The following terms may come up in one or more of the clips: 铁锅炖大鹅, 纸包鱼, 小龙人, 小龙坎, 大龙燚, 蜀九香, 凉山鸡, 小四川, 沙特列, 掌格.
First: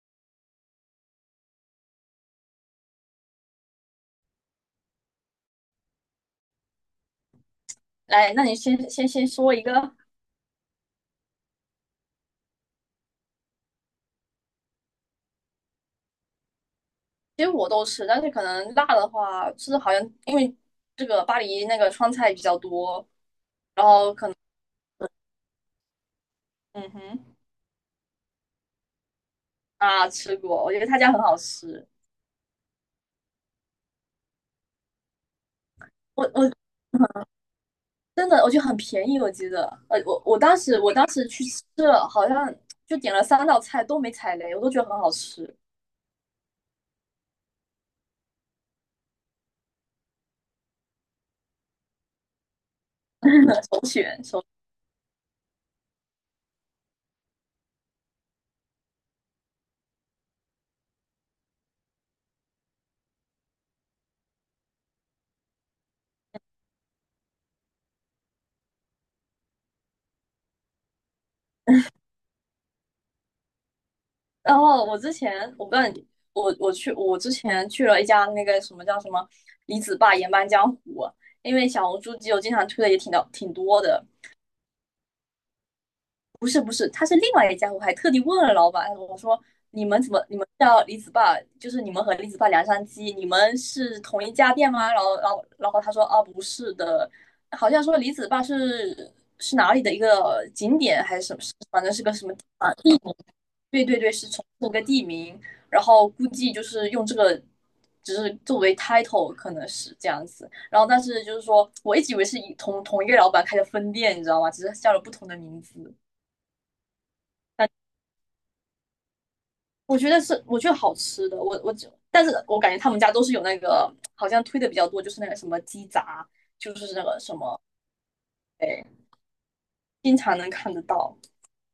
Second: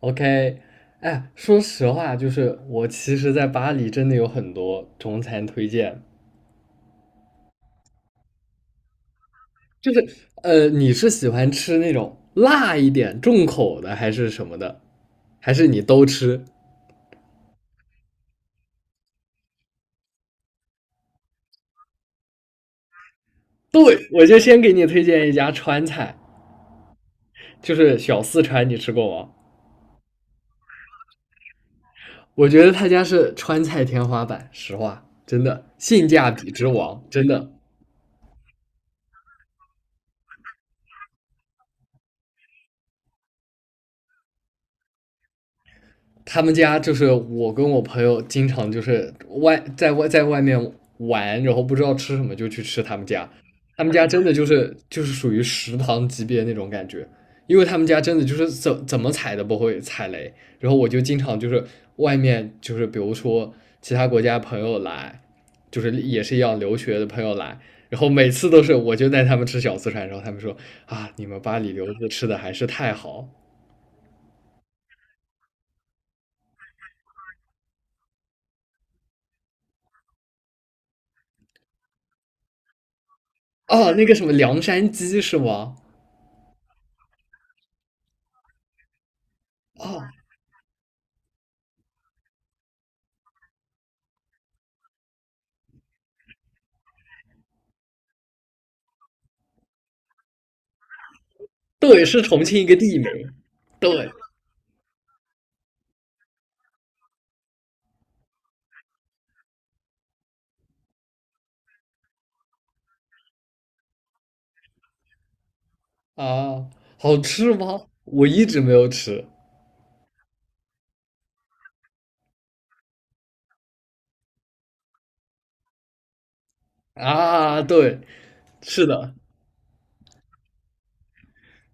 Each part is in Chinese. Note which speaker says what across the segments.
Speaker 1: OK。哎，说实话，就是我其实，在巴黎真的有很多中餐推荐，
Speaker 2: 来，那你先先先说一
Speaker 1: 就
Speaker 2: 个。
Speaker 1: 是你是喜欢吃那种辣一点、重口的，还是什么的，还是你都吃？
Speaker 2: 其实我都吃，但是可能辣的话，就是好像因为这个巴黎那个川菜比较多。然
Speaker 1: 对，
Speaker 2: 后
Speaker 1: 我
Speaker 2: 可
Speaker 1: 就先给你推荐一家川菜，
Speaker 2: 嗯哼。
Speaker 1: 就是小四川，你吃过吗？
Speaker 2: 啊，吃过，我觉得他家很好吃。
Speaker 1: 我觉得他家是川菜天花板，实话，真的性价
Speaker 2: 我
Speaker 1: 比
Speaker 2: 我
Speaker 1: 之王，真的。
Speaker 2: 真的我觉得很便宜。我记得，我当时去吃了，好像就点了三道菜都没踩雷，我都觉得很好吃，
Speaker 1: 他们家就是我跟我朋友经常就是外面玩，然后不知道吃什么就去吃他们家。
Speaker 2: 首
Speaker 1: 他们家真
Speaker 2: 选。
Speaker 1: 的就是属于食堂级别那种感觉，因为他们家真的就是怎么踩都不会踩雷。然后我就经常就是外面就是比如说其他国家朋友来，就是也是一样留学的朋友来，然后每次都是我就带他们吃小四川，然后他们说啊，你们巴黎留子吃的还是太好
Speaker 2: 然后我之前，我不知道你，我之前去了一家那个什么叫什么李子坝盐搬江湖，因为小红书基友经常推的也挺多
Speaker 1: 啊，那
Speaker 2: 的。
Speaker 1: 个什么凉山鸡是吗？
Speaker 2: 不是，不是，他是另外一家。我还特地问了老板，我说，你们
Speaker 1: 啊，
Speaker 2: 怎么你们叫李子坝，就是你们和李子坝梁山鸡，你们是同一家店吗？然后他说，啊，不是的。好像说李子坝是哪里的一个景点还是什么，反正是
Speaker 1: 对，
Speaker 2: 个
Speaker 1: 是
Speaker 2: 什么。
Speaker 1: 重庆一个地名。
Speaker 2: 对对
Speaker 1: 对
Speaker 2: 对，是重复个地名，然后估计就是用这个，只是作为 title 可能是这样子。然后但是就是说，我一直以为是同一个老板开的分店，你知道吗？只是叫了不同的名字。
Speaker 1: 啊，好吃
Speaker 2: 但
Speaker 1: 吗？我一直没有吃
Speaker 2: 我觉得是，我觉得好吃的。我我只，但是我感觉他们家都是有那个，好像推的比较多，就是那个什么鸡杂，就是那个什么，
Speaker 1: 啊。对，
Speaker 2: 哎，
Speaker 1: 是的，
Speaker 2: 经常能看得到。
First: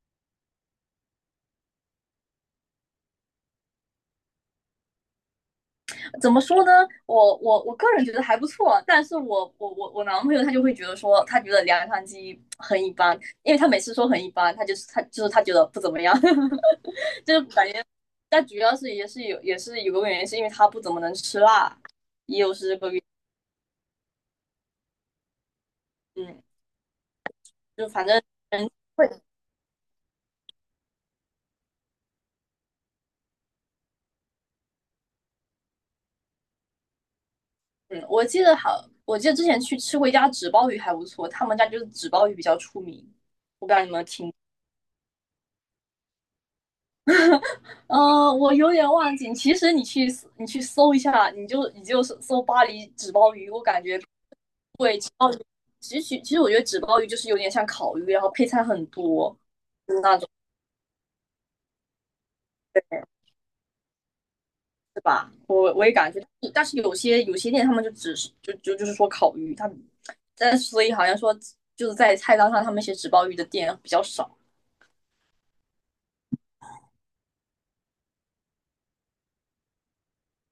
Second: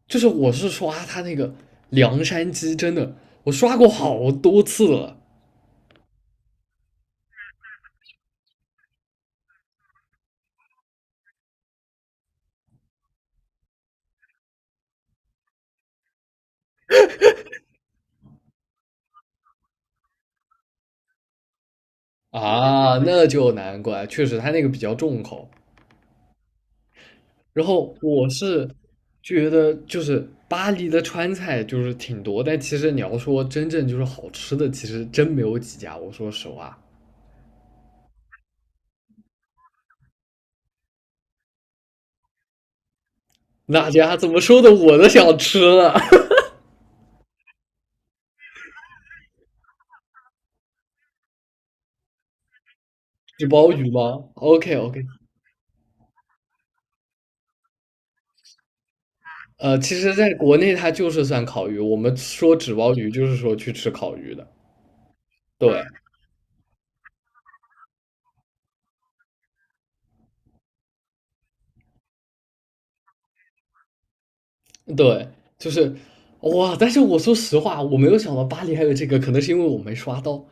Speaker 1: 就是我是刷它那个凉山鸡，真的，我刷过好多次了
Speaker 2: 怎么说呢？我个人觉得还不错，但是我男朋友他就会觉得说，他觉得凉汤鸡很一般。因为他每次说很一般，他就是他觉得不怎么样，感觉。但主要是也是有个原因，是因为他不怎么能吃辣，也有是这个
Speaker 1: 啊。
Speaker 2: 原
Speaker 1: 那就难怪，确实它那个比较重口。
Speaker 2: 因。嗯。
Speaker 1: 然
Speaker 2: 就
Speaker 1: 后
Speaker 2: 反正
Speaker 1: 我是
Speaker 2: 人会。
Speaker 1: 觉得，就是巴黎的川菜就是挺多，但其实你要说真正就是好吃的，其实真没有几家。我说实话，
Speaker 2: 嗯，我记得之前去吃过一家纸包鱼还不错，他们家就是纸包鱼比较出名。我不知道
Speaker 1: 那
Speaker 2: 你们
Speaker 1: 家怎
Speaker 2: 听，
Speaker 1: 么说的，我都想吃了。
Speaker 2: 我有点忘记。其实你去搜一下，你就搜巴黎纸包
Speaker 1: 纸
Speaker 2: 鱼，我
Speaker 1: 包
Speaker 2: 感
Speaker 1: 鱼
Speaker 2: 觉。
Speaker 1: 吗？OK
Speaker 2: 对，
Speaker 1: OK。
Speaker 2: 纸包鱼。其实我觉得纸包鱼就是有点像烤鱼，然后配菜很多
Speaker 1: 其实
Speaker 2: 那种，
Speaker 1: 在国内它就是算烤鱼，我们说纸包鱼就是说去吃烤鱼的，
Speaker 2: 对吧？我
Speaker 1: 对
Speaker 2: 我也感觉。但是有些店他们就只是就是说烤鱼。但所以好像说就是在菜单上他们写纸包鱼的店比较少。
Speaker 1: 对，就是哇！但是我说实话，我没有想到巴黎还有这个，可能是因为我没刷到。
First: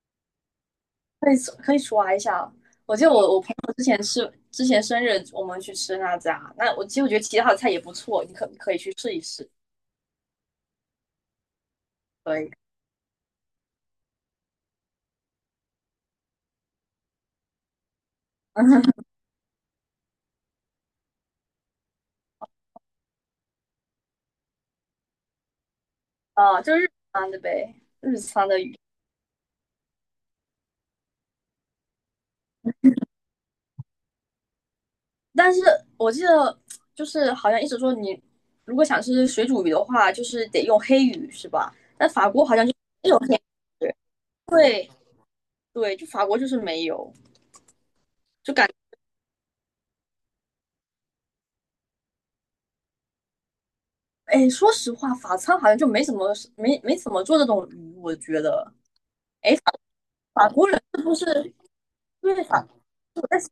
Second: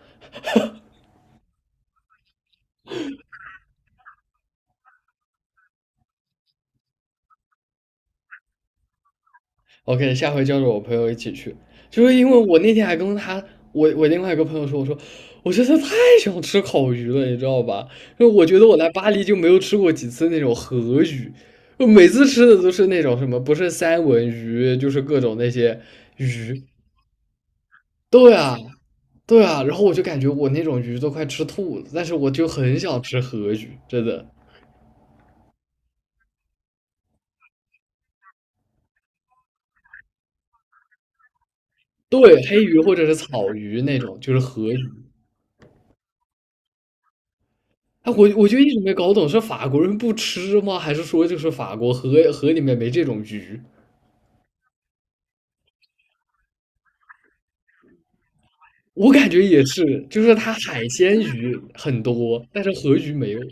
Speaker 2: 可以，可以刷一下啊。我记得我朋友之前生日，我们去吃那家。那我其实我觉得其他的菜也不错，你可以去试一试。
Speaker 1: OK,下回叫着我朋友一起去，就是因为
Speaker 2: 可以。
Speaker 1: 我那天还跟他，我另外一个朋友说，我说我真的太想吃烤鱼了，你知道吧？因为我觉得我来 巴黎就没有吃过几次那种河鱼，我每次吃的都是那种什么，不是三文鱼，就是各种那些鱼。
Speaker 2: 啊，就是日餐的呗，日
Speaker 1: 对
Speaker 2: 餐
Speaker 1: 啊，
Speaker 2: 的鱼。
Speaker 1: 对啊，然后我就感觉我那种鱼都快吃吐了，但是我就很想吃河鱼，真的。
Speaker 2: 但是我记得就是好像一直说，你如果想吃水煮鱼的话，就是得用黑鱼是吧？但法
Speaker 1: 对，
Speaker 2: 国好
Speaker 1: 黑
Speaker 2: 像就
Speaker 1: 鱼或者
Speaker 2: 没
Speaker 1: 是
Speaker 2: 有黑
Speaker 1: 草鱼
Speaker 2: 鱼。
Speaker 1: 那种，就是河鱼。
Speaker 2: 对。对，就法国就是没有。
Speaker 1: 哎，我
Speaker 2: 就
Speaker 1: 就
Speaker 2: 感
Speaker 1: 一直没搞懂，是法国人不吃吗？还是说就是法国河里面没这种鱼？
Speaker 2: 哎，说实话，法餐好像就没怎么做这种鱼，我觉得。
Speaker 1: 我感觉也是，就是
Speaker 2: 法
Speaker 1: 它
Speaker 2: 国人
Speaker 1: 海
Speaker 2: 是不
Speaker 1: 鲜
Speaker 2: 是？
Speaker 1: 鱼很
Speaker 2: 对。
Speaker 1: 多，但是河鱼
Speaker 2: 我
Speaker 1: 没
Speaker 2: 在
Speaker 1: 有。
Speaker 2: 想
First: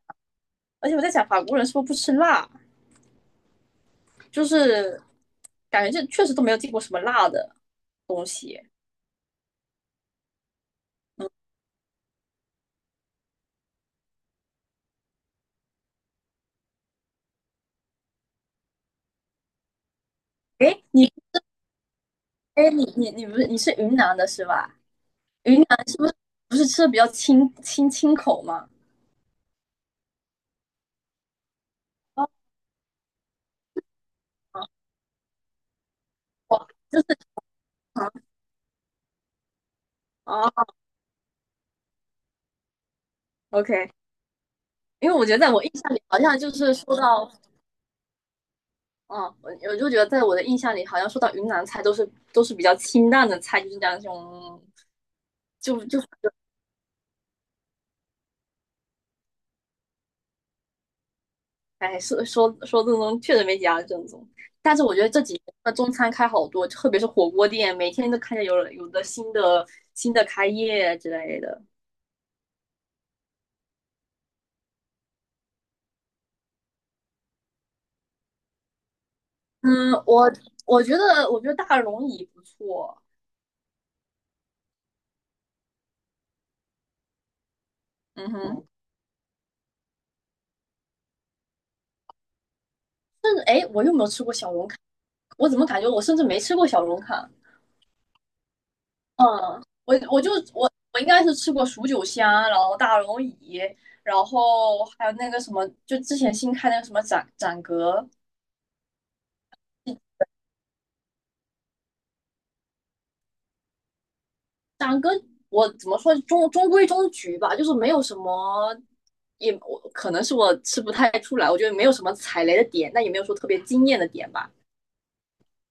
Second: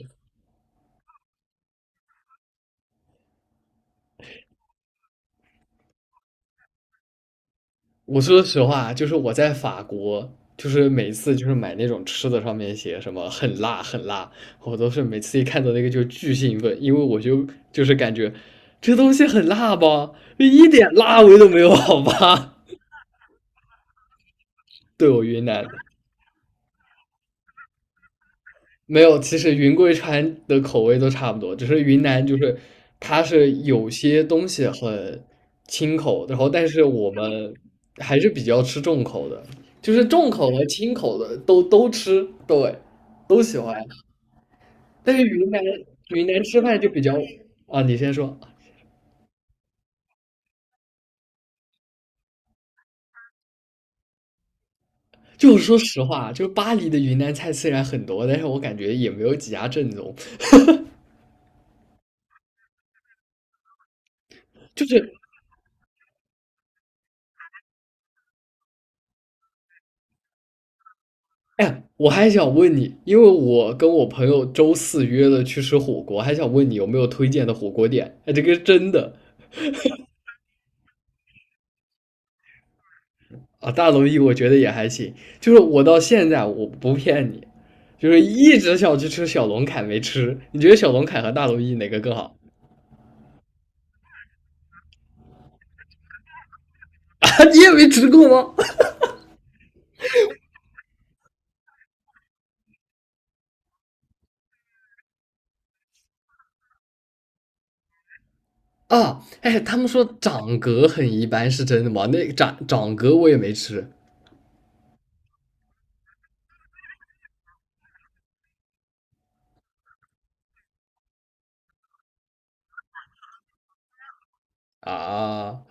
Speaker 2: 而且我在想，法国人是不是不吃辣？就是感觉这确实都没有见过什么辣的
Speaker 1: 我
Speaker 2: 东
Speaker 1: 说
Speaker 2: 西。
Speaker 1: 实话啊，就是我在法国，就是每次就是买那种吃的，上面写什么很辣很辣，我都是每次一看到那个就巨兴奋，因为我就就是感觉这东西很辣吧，一
Speaker 2: 诶，
Speaker 1: 点
Speaker 2: 你。
Speaker 1: 辣味都没有，好吧？
Speaker 2: 诶，你你你不是你是云南的是吧？
Speaker 1: 对我云
Speaker 2: 云
Speaker 1: 南。
Speaker 2: 南是不是吃的比较清口吗？
Speaker 1: 没有，其实云贵川的口味都差不多，只是云南
Speaker 2: 哦。
Speaker 1: 就是它是有些东西
Speaker 2: 哦，
Speaker 1: 很清口，然后但是
Speaker 2: 就
Speaker 1: 我
Speaker 2: 是。
Speaker 1: 们还是比较吃重口的，就是重
Speaker 2: 哦
Speaker 1: 口和清口的都吃，对，都喜欢。
Speaker 2: ，OK。因为
Speaker 1: 但是
Speaker 2: 我觉得
Speaker 1: 云
Speaker 2: 在
Speaker 1: 南
Speaker 2: 我印象里好
Speaker 1: 云
Speaker 2: 像
Speaker 1: 南
Speaker 2: 就
Speaker 1: 吃
Speaker 2: 是
Speaker 1: 饭就
Speaker 2: 说
Speaker 1: 比较
Speaker 2: 到。
Speaker 1: 啊，你先说。
Speaker 2: 嗯，我就觉得在我的印象里好像说到云南菜都是比较清淡的菜，就是讲那种。
Speaker 1: 就是说
Speaker 2: 就就
Speaker 1: 实话，就是巴黎的云南菜虽然很多，但是我感觉也没有几家正宗。
Speaker 2: 哎，说正宗，确实没几家正宗。但是
Speaker 1: 就
Speaker 2: 我觉得
Speaker 1: 是
Speaker 2: 这几年的中餐开好多，特别是火锅店，每天都看见有的新的开业之类的。
Speaker 1: 哎呀我还想问你，因为我跟我朋友周四约了去吃火锅，还想问你有没有推荐的火锅店？哎，这个是真的
Speaker 2: 嗯，我觉得大龙椅不错。
Speaker 1: 啊，大龙燚我觉得也还行，就是我到现在我不骗你，就是
Speaker 2: 嗯
Speaker 1: 一
Speaker 2: 哼。
Speaker 1: 直想去吃小龙坎没吃。你觉得小龙坎和大龙燚哪个更好？
Speaker 2: 甚至哎，诶，我又没有吃过小龙坎？我怎么感觉我甚至没吃过小龙 坎？
Speaker 1: 啊，你也没吃过吗？
Speaker 2: 嗯，我我就我我应该是吃过蜀九香，然后大龙椅，然后还有那个什么，就之前新开那个什么展阁。
Speaker 1: 啊，哎，他们说掌格很一般，是真的吗？那掌格我也没吃
Speaker 2: 长歌。我怎么说中规中矩吧，就是没有什么，也我可能是我吃不太出来，我觉得没有什么踩雷的点，但也没有说特别惊艳的点吧。
Speaker 1: 啊。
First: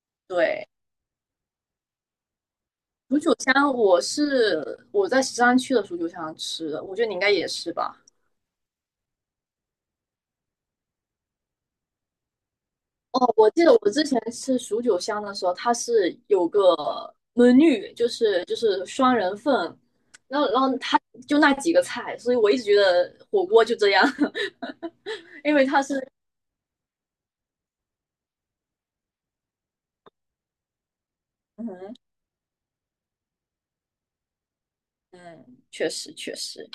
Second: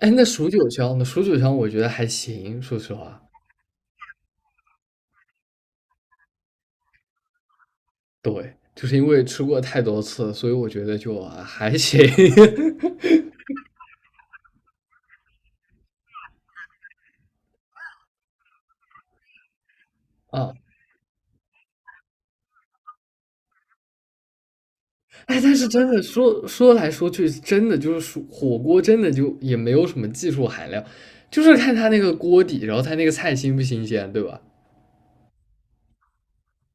Speaker 1: 哎，那蜀九
Speaker 2: 对，
Speaker 1: 香呢？蜀九香我觉得还行，说实
Speaker 2: 蜀
Speaker 1: 话。
Speaker 2: 九香我在石山区的蜀九香吃的，我觉得你应该也是吧。
Speaker 1: 对，就是因为吃过太多次，所以我觉得就啊还行
Speaker 2: 哦，我记得我之前吃蜀九香的时候，它是有个 m e 就是双人份，然后
Speaker 1: 啊，
Speaker 2: 然后它就那几个菜，所以我一直觉得火锅就这样。
Speaker 1: 哎，但
Speaker 2: 因为
Speaker 1: 是
Speaker 2: 它
Speaker 1: 真的
Speaker 2: 是
Speaker 1: 说说来说去，真的就是说火锅，真的就也没有什么技术含量，就是
Speaker 2: 嗯
Speaker 1: 看它
Speaker 2: 哼。
Speaker 1: 那个锅底，然后它那个菜新不新鲜，对吧？
Speaker 2: 嗯，确实确实。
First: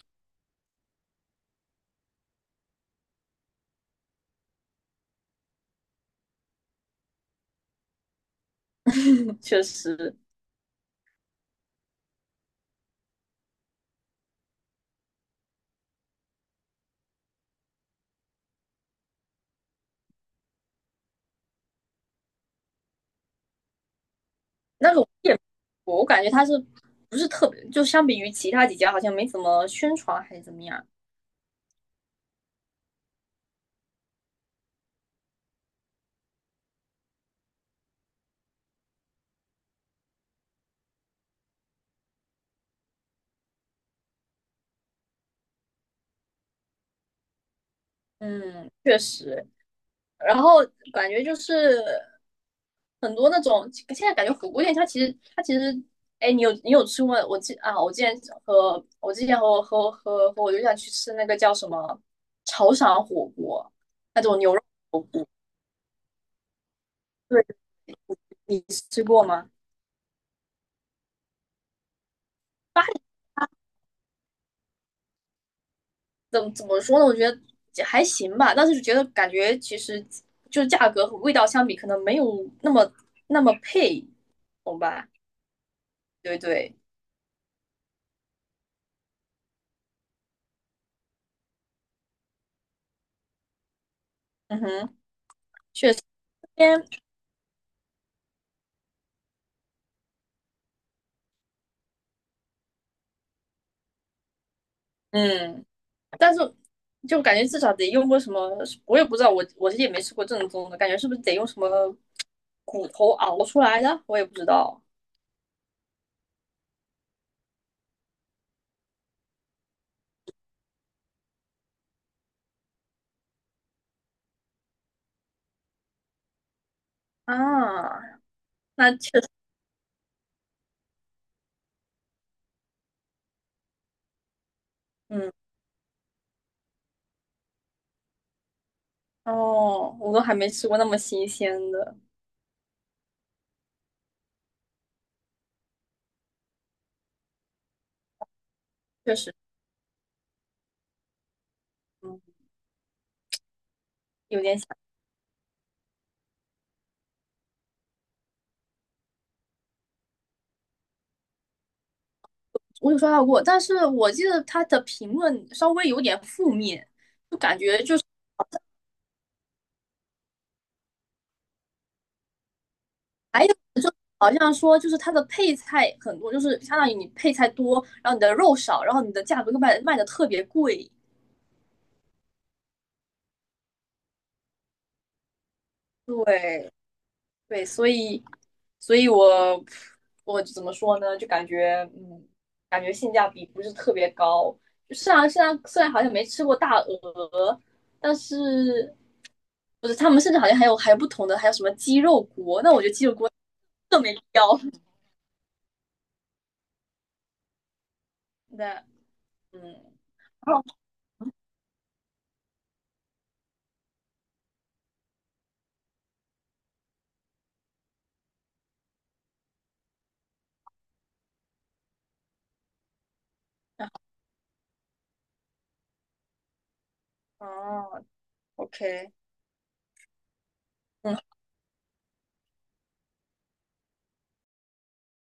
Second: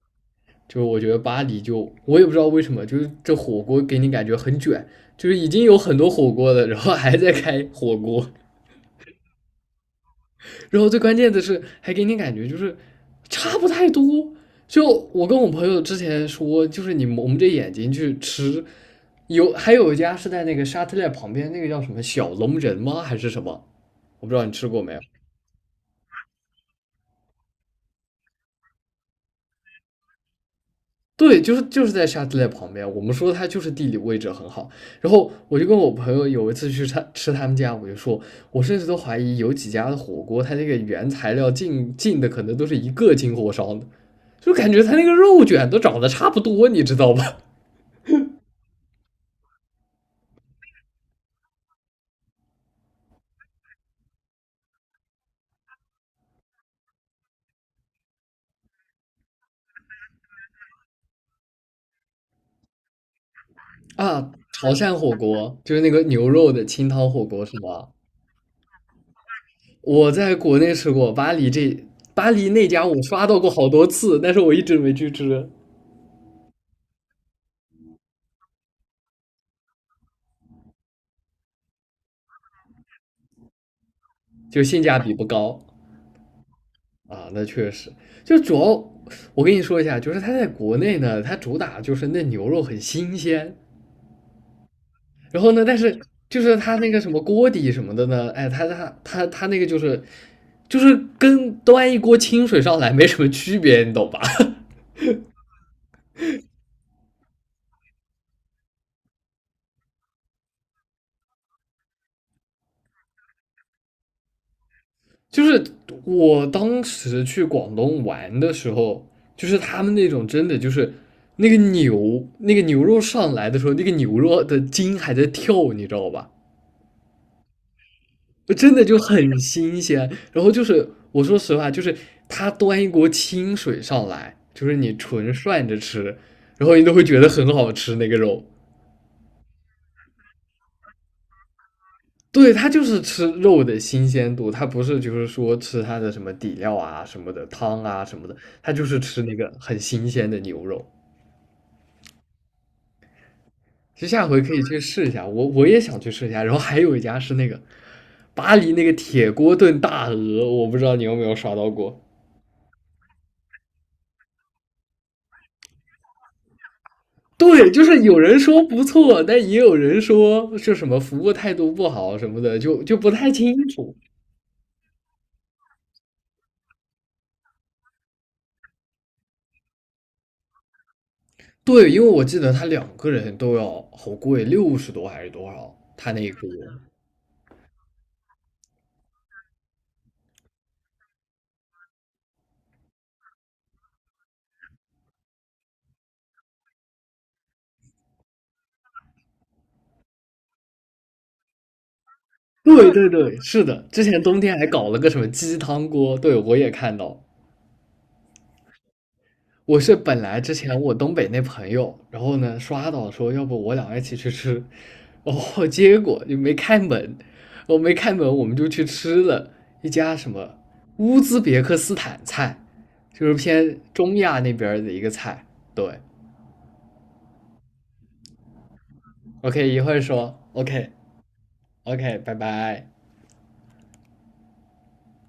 Speaker 1: 就是我觉得巴黎就我也不知道为什么，就是这火锅给你感觉很卷，就是已经有很多火锅了，然后还在开火锅。
Speaker 2: 确实。
Speaker 1: 然后最关键的是，还给你感觉就是差不太多。就我跟我朋友之前说，就是你蒙着眼睛去吃，有还有一家是在那个沙特列旁边，那个叫什么小龙人吗？还是什么？我不知道你吃过没
Speaker 2: 那
Speaker 1: 有。
Speaker 2: 个我也我感觉它是不是特别，就相比于其他几家好像没怎么宣传还是怎么样。
Speaker 1: 对，就是在沙特列旁边，我们说它就是地理位置很好。然后我就跟我朋友有一次去他吃他们家，我就说，我甚至都怀疑有几家的火锅，它这个原材料进的可能都是一个进火烧的，就感觉他那个肉卷都长得差不多，你知道吧？
Speaker 2: 嗯，确实。然后感觉就是很多那种，现在感觉火锅店它其实。哎，你有吃过？我记啊，我之前和和我对象去吃那个叫什么潮汕火锅，那
Speaker 1: 啊，
Speaker 2: 种牛肉
Speaker 1: 潮汕
Speaker 2: 火
Speaker 1: 火
Speaker 2: 锅。
Speaker 1: 锅就是那个牛肉的清汤火锅是
Speaker 2: 对，
Speaker 1: 吗？
Speaker 2: 你吃过吗？
Speaker 1: 我在国内吃过，巴黎那家我刷到过好多次，但是我一直没去吃，
Speaker 2: 怎么说呢？我觉得还行吧，但是觉得感觉其实就是价格和味道相比，可能没有那么配，
Speaker 1: 就
Speaker 2: 懂
Speaker 1: 性价
Speaker 2: 吧？
Speaker 1: 比不高
Speaker 2: 对，对。
Speaker 1: 啊。那确实，就主要我跟你说一下，就是它在国内呢，它主打就是那牛肉很新鲜，
Speaker 2: 嗯哼。
Speaker 1: 然后呢，但是就是他
Speaker 2: 嗯
Speaker 1: 那个什么锅底什么的呢，哎，他那个就是跟端一锅清水上来没什么区别，你懂吧？
Speaker 2: 嗯。但是就感觉至少得用过什么，我也不知道，我其实也没吃过正宗的，感觉是不是得用什么骨头熬出来的？我也不知道
Speaker 1: 就是我当时去广东玩的时候，就是他们那种真的就是那个牛肉上来的时候，那个牛肉的筋还在跳，你知道吧？
Speaker 2: 啊。
Speaker 1: 真的
Speaker 2: 那
Speaker 1: 就
Speaker 2: 确实。
Speaker 1: 很新鲜。然后就是我说实话，就是他端一锅清水上来，就是你
Speaker 2: 嗯。
Speaker 1: 纯涮着吃，然后你都会觉得很好吃那个肉。
Speaker 2: 哦，我都还没吃过那么新鲜的，
Speaker 1: 对，他就是吃肉的新鲜度，他不是就是说吃它的什么底料啊、什么的汤啊什么的，他就是
Speaker 2: 确
Speaker 1: 吃
Speaker 2: 实。
Speaker 1: 那个很新鲜的牛肉。
Speaker 2: 嗯。
Speaker 1: 其实下回
Speaker 2: 有
Speaker 1: 可
Speaker 2: 点。
Speaker 1: 以
Speaker 2: 想。
Speaker 1: 去试一下，我也想去试一下。然后还有一家是那个巴黎那个铁锅炖大鹅，我不知道你有没有刷到过。
Speaker 2: 我有刷到过，但是我记得他的评论稍微有点负面，就感
Speaker 1: 对，
Speaker 2: 觉
Speaker 1: 就
Speaker 2: 就
Speaker 1: 是
Speaker 2: 是。
Speaker 1: 有人说不错，但也有人说就什么服务态度不好什么的，就不太
Speaker 2: 还有
Speaker 1: 清
Speaker 2: 就
Speaker 1: 楚。
Speaker 2: 好像说就是他的配菜很多，就是相当于你配菜多，然后你的肉少，然后你的价格就卖的特别贵。
Speaker 1: 对，因为我记得他两个人都要好贵，60多还是多少？他那一锅。
Speaker 2: 对。对，所以。所以我怎么说呢？就感觉，嗯，感觉性价比不是特别高。就虽然好像没吃过大鹅，但是不是他们甚至好像还有不同的，还有什么鸡肉锅？那我觉
Speaker 1: 对
Speaker 2: 得鸡
Speaker 1: 对
Speaker 2: 肉锅
Speaker 1: 对，是的，
Speaker 2: 更
Speaker 1: 之
Speaker 2: 没必
Speaker 1: 前冬
Speaker 2: 要。
Speaker 1: 天还 搞了个什么鸡汤锅，对，我也看到。
Speaker 2: 那，嗯。
Speaker 1: 我是本来之
Speaker 2: 哦
Speaker 1: 前我东北那朋友，然后呢刷到说要不我俩一起去吃，然后结果就没开门，我没开门我们就去吃了一家什么乌兹别克斯坦菜，就是偏中亚那边儿的一个菜。对
Speaker 2: 哦，OK。
Speaker 1: ，OK,一会儿说OK，OK，
Speaker 2: 嗯。
Speaker 1: 拜拜。